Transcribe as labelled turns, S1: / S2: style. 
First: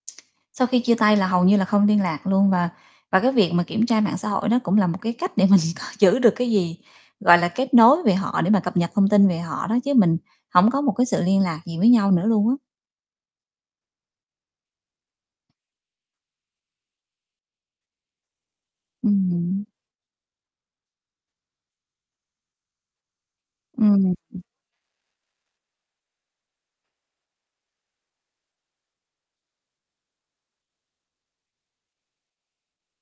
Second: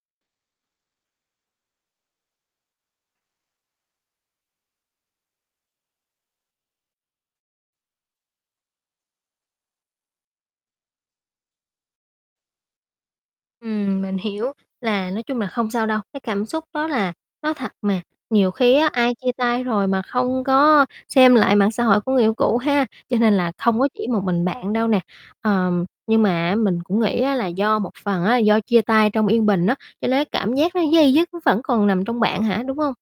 S1: Sau khi chia tay là hầu như là không liên lạc luôn và và cái việc mà kiểm tra mạng xã hội nó cũng là một cái cách để mình coi giữ được cái gì, gọi là, kết nối về họ để mà cập nhật thông tin về họ đó, chứ mình hổng có một cái sự liên lạc gì với nhau nữa luôn á.
S2: Ừm, mình hiểu là nói chung là không sao đâu, cái cảm xúc đó là nó thật mà, nhiều khi á, ai chia tay
S1: Ừm [unintelligible]
S2: rồi mà không có xem lại mạng xã hội của người yêu cũ ha? Cho nên là không có chỉ một
S1: Ừm.
S2: mình bạn đâu nè. Ờm, nhưng mà, á, mình cũng nghĩ á, là do một phần á, do chia tay trong yên bình á, cho nên cảm giác nó day dứt nó vẫn còn nằm trong bạn hả, đúng hông?